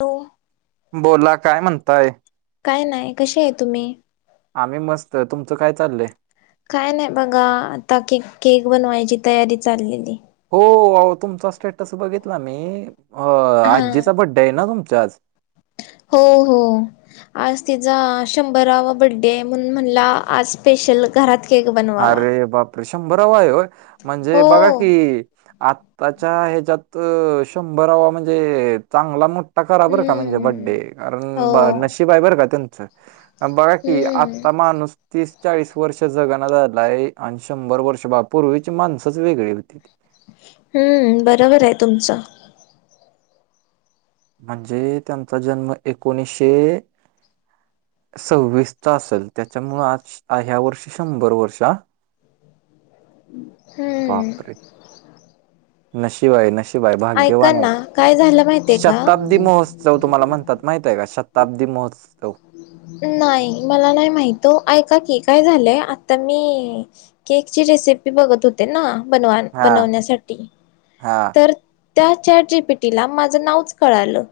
हो बोला काय म्हणताय? काय नाही कशी आहे तुम्ही? आम्ही मस्त तुमचं काय चाललंय? काय नाही बघा आता केक केक बनवायची तयारी चाललेली. हो तुमचा स्टेटस बघितला मी अ हा आजीचा बड्डे आहे ना तुमच्याज? हो हो आज तिचा शंभरावा बड्डे आहे म्हणून म्हणला आज स्पेशल घरात केक बनवावा अरे बापरे शंभराव आहे हो म्हणजे बघा की आ त्याच्या ह्याच्यात शंभरावा म्हणजे चांगला मोठा त करा बरं का म्हणजे हम्म बड्डे हो कारण नशीब आहे बरं का त्यांचं. बघा की हम्म आता माणूस तीस चाळीस वर्ष जगण झालाय आणि शंभर वर्ष पूर्वीची माणसच वेगळी होती. हम्म बरोबर आहे तुमचं. म्हणजे त्यांचा जन्म एकोणीसशे सव्वीस असेल त्याच्यामुं आज ह्या वर्षी शंभर वर्षा हम्म बापरे नशिब आहे नशीब शिवाय ऐका भाग्यवान आहेत ना काय झालं माहितीय का शताब्दी महोत्स चव तुम्हाला म्हणतात माहितय का शताब्दी महोत्सव नाही मला नाही माहितो ऐका की काय झालंय आता मी केकची रेसिपी बघत होते ना. बनवा, हा बनवण्यासाठी. हा. तर त्या, चॅट जीपीटीला माझं नावच कळालं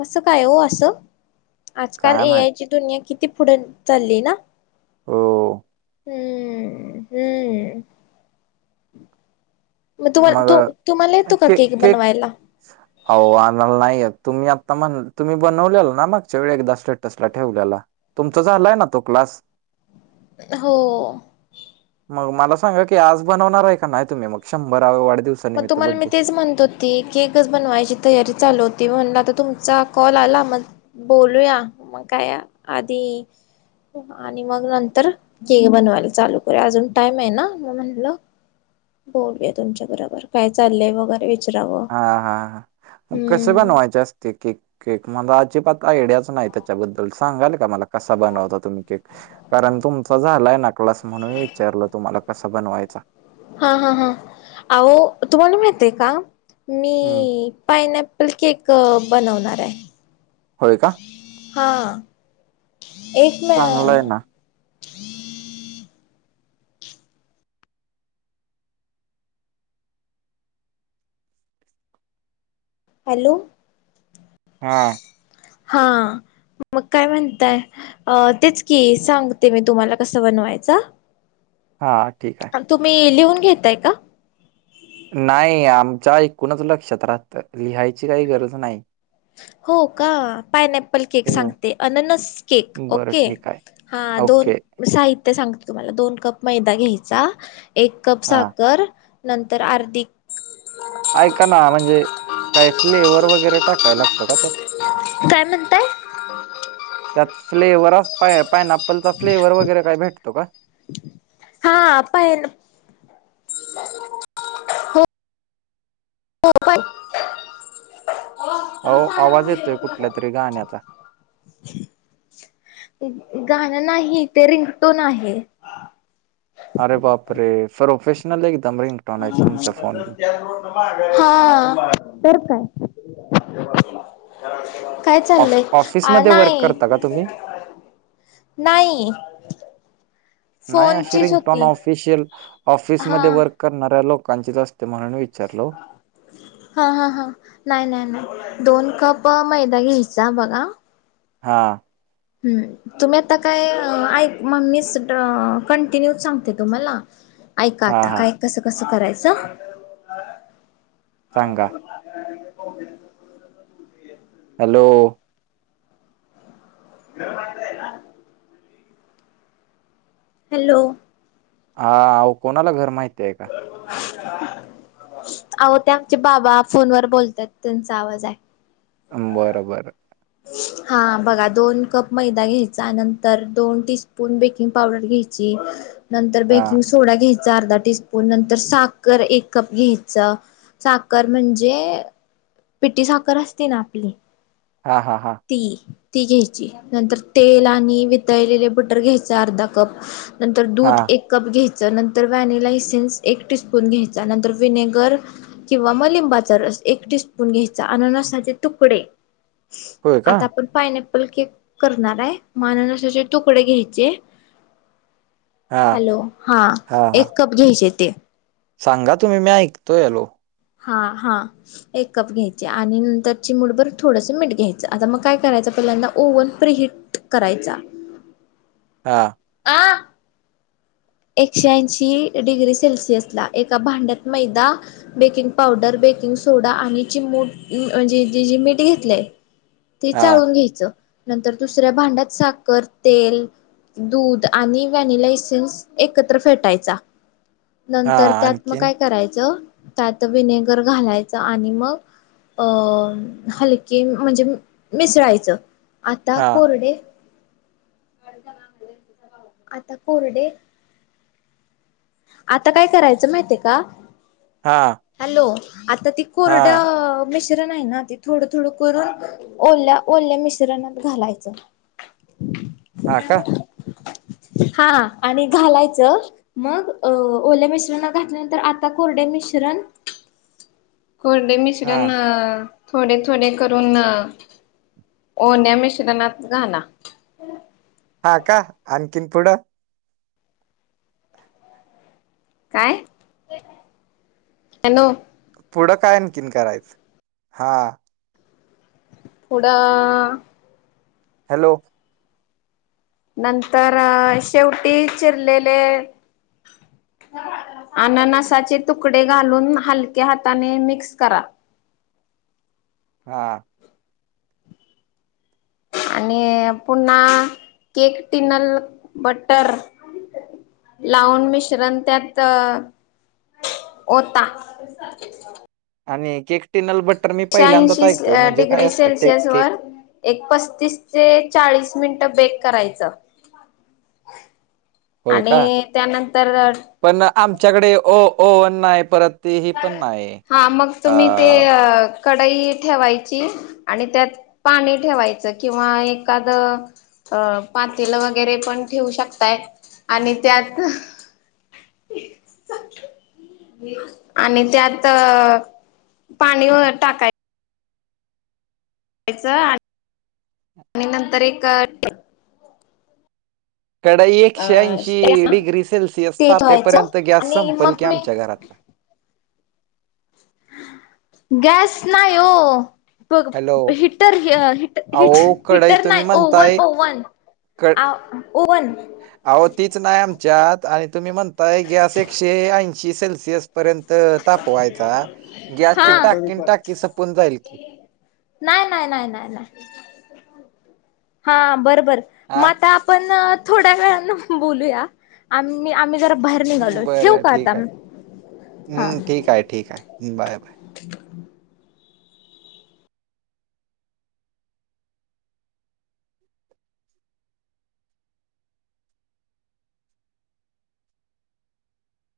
कसं, काय हो असं? आजकाल काय ए माहित आय ची दुनिया किती पुढे चालली ना! हो. हम्म, हम्म. मग तुम्हाला, तू तुम्हाला येतो का, केक बनवायला? अहो आणला नाही येत. तुम्ही आता म्हण, तुम्ही बनवलेला ना? मागच्या वेळी एकदा स्टेटसला ठेवलेला. तुमचा झालंय ना तो क्लास? हो. मग मला सांगा की, आज बनवणार आहे का नाही तुम्ही मग? शंभराव्या वाढदिवस मग तुम्हाला मी तेच म्हणतो त केकच बनवायची तयारी चालू होती. म्हनलं, आता तुमचा कॉल आला मग बोलूया, मग काय आधी आणि मग नंतर केक बनवायला चालू करू. अजून टाइम आहे, ना म म्हनलं बोलूया तुमच्या बरोबर, काय चाललंय वगैरे. विचारावं हा, हा, ह. मग कसं हम्म बनवायचं अस ते केक. केक मला अजिबात आयडियाच नाही त्याच्याबद्दल. सांगाल का मला कसा बनवता तुम्ही केक? कारण तुमचा झालाय न क्लास, म्हणून विचारलं तुम्हाला, कसा बनवायचा? हा, हा, हा. अहो तुम्हाला माहतेय का? मी हम्म पाइनऍप आपल केक बनवणार आहे. होय का? [unintelligible] हा एक चांगलं आहे म ना हॅलो. हा. हा मग काय म्हणताय? अ तेच की, सांगते मी तुम्हाला कसं बनवायचा? हा, ठीकाय. तुम्ही लिहून घेताय का? नाही आमच्या ऐकूूनच लक्षात राहतं. लिहायची काही गरज नाही. हो का? पायनॲप ल केक होय. सांगते. अननस केक बरं ओके. ठीक आहे हा ओके दोन साहित्य सांगत तुम्हाला. दोन कप मैदा घ्यायचा. एक कप हा साखर नंतर आर्दि ऐका ना, म्हणजे काय फ्लेवर वगैरे टाकायला लागतं का त्यात? [inaudible] काय म्हणताय? त्यात फ्लेवर अस, पाइनप्पलचा फ्लेवर वगैरे काय भेटतो का? हा, पाईनॲप हो [unintelligible] अहो, आवाज येतोय कुठल्या तरी गाण्याचा. गाणं नाही, ते रिंगटोन आहे. अरे बाप रे! प्रोपफेशनल एकदम रिंगटोनयत तुमच्या फोन [unintelligible] हा, तर काय? काय ऑफ चाललंय? [unintelligible] ऑफिसमध्ये वर्क नाही करता का तुम्ही [unintelligible] नाही. नाही अशी फोनचीच रिंगटोन होती ऑफिशियल, हा ऑफिसमध्ये वर्क करणाऱ्या लोकांचीच असते, म्हणून वि चारलो. हां, हां, हां. नाही, नाही, नाही. दोन कप मैदा घ्यायचा, बघा. हा. हम्म. तुम्ही आता काय, आ ऐक मग मी स ड कंटिन्यू सांगते तुम्हाला. ऐका हा आता हा काय कसं कसं करायचं सांगा हॅलो [inaudible] हॅलो हा कोणाला घर माहती आहे का अहो ते आमचे बाबा फोन व बोलतात त्यांचा आवाज आहे बर बर [inaudible] [inaudible] हा बघा दोन कप मैदा घ्यायचा नंतर दोन टी स्पून बेकिंग पावडर घ्यायची नंतर हा बेकिंग सोडा घ्यायचा अर्धा टीस्पून नंतर साखर एक कप घ्यायच साखर म्हणजे पिटी साखर असते ना आपली हा हा हा ती ती घ्यायची नंतर तेल आणि वितळलेले बटर घ्यायच अर्धा कप नंतर हा दूध एक कप घ्यायचं नंतर व्हॅनेिला इसिन्स एक टीस्पून घ्यायचा नंतर विनेगर किंवा मलिंबाचा रस एक टीस्पून घ्यायचा अन न सा तुकडे होय का आता आपण पायन प्पल केक करणार आहे माणूनाचे तुकडे घ्यायचे हा हॅलो हा एक कप घ्यायचे ते सांगा तुम्ही मी ऐकतो यालो हा हा एक कप घ्यायची आणि नंतर चिमुडभर थोडस मीठ घ्यायचं आता मग काय करायचं पहिल्यांदा ओव्हन प्री हिट करायचा हा अ एकशे ऐंशी डिग्री सेल्सिअस ला एका भांड्यात मैदा बेकिंग पावडर बेकिंग सोडा आणि चिमूट म्हणजे मीठ घेतलंय ते हा चाळून घ्यायचं नंतर दुसऱ्या भांड्यात साखर तेल दूध आणि व्हॅनिला इसन्स एकत्र फेटायचा हा नंतर त्यात मग आणखीन काय करायचं त्यात विनेगर घालायचं आणि मग अ हलके म्हणजे मिसळायचं आता हा कोरडे आता कोरडे आता काय करायचं माहिितय का हा हॅलो आता ती कोरड हा म मिश्रण आहे ना ते थोडं थोडं करून ओल्या ओल्या मिश्रणात घालायचं [inaudible] [inaudible] हा का हा आणि घालायचं मग ओल्या मिश्रण घातल्यानंतर आता कोरडे मिश्रण कोरडे हा मिश्रण थोडे थोडे करून ओहन या मिश्रणात घाला हा का आणखीन पुढं काय हॅलो पुढं काय आणखीन करायचं हा पुढं हॅलो नंतर शेवटी चिरलेले अननसाचे तुकडे घालून हलक्या हाताने मिक्स करा [inaudible] हा आणि पुन्हा केक टिनल बटर [inaudible] [inaudible] लावून मिश्रण त्यात वता [inaudible] आणि केक टिनल बट्टर मी पहिल्यांदाच ऐंशी ऐकतोय म्हणजे काय डिग्री असतं टे सेल्सिअस केक वर [inaudible] एक पस्तीस ते चाळीस मिनिट बेक करायचं [inaudible] [inaudible] होय का आणि त्यानंतर पण आमच्याकडे ओ ओणनाय परत ते ह पण नाही [inaudible] अ कडाई ठेवायची आणि त्यात पाणी ठेवायचं किंवा एखादं [inaudible] अ पातेील वगैरे पण ठेवू शकताय आणि त्यात [inaudible] [inaudible] आणि त्यात [inaudible] पाणी टाकाय च [inaudible] आणि आणि नंतर एक कडाई एकशे ऐंशी त्यास ना डिग्री सेल्सिअस ते ठेवायचं तापेपर्यंत गॅस आणि संपल की मग मी आमच्या घरातला [inaudible] गॅस नाही हो [inaudible] ब हॅलो [inaudible] हिटर अहो कढई हिटर तुम्ही नाही ओव्हन म्हणताय ओव्हन क [inaudible] ओवन अहो तीच नाही आमच्यात आणि तुम्ही म्हणताय गॅस एकशे ऐंशी सेल्सिअस पर्यंत [inaudible] तर तापवायचा हा गॅसची टाकीन टाकी सपून जाईल की [inaudible] नाही नाही नाही नाही नाही [inaudible] हा बर बर मग हा आता आपण थोड्या वेळान बोलूया [inaudible] आम्ही आम्ही जरा बाहेर निघालो ठेवऊ बरं का आता ठीक आहे हा हम्म [inaudible] ठीक आहे ठीक आहे [inaudible] बाय बाय [inaudible]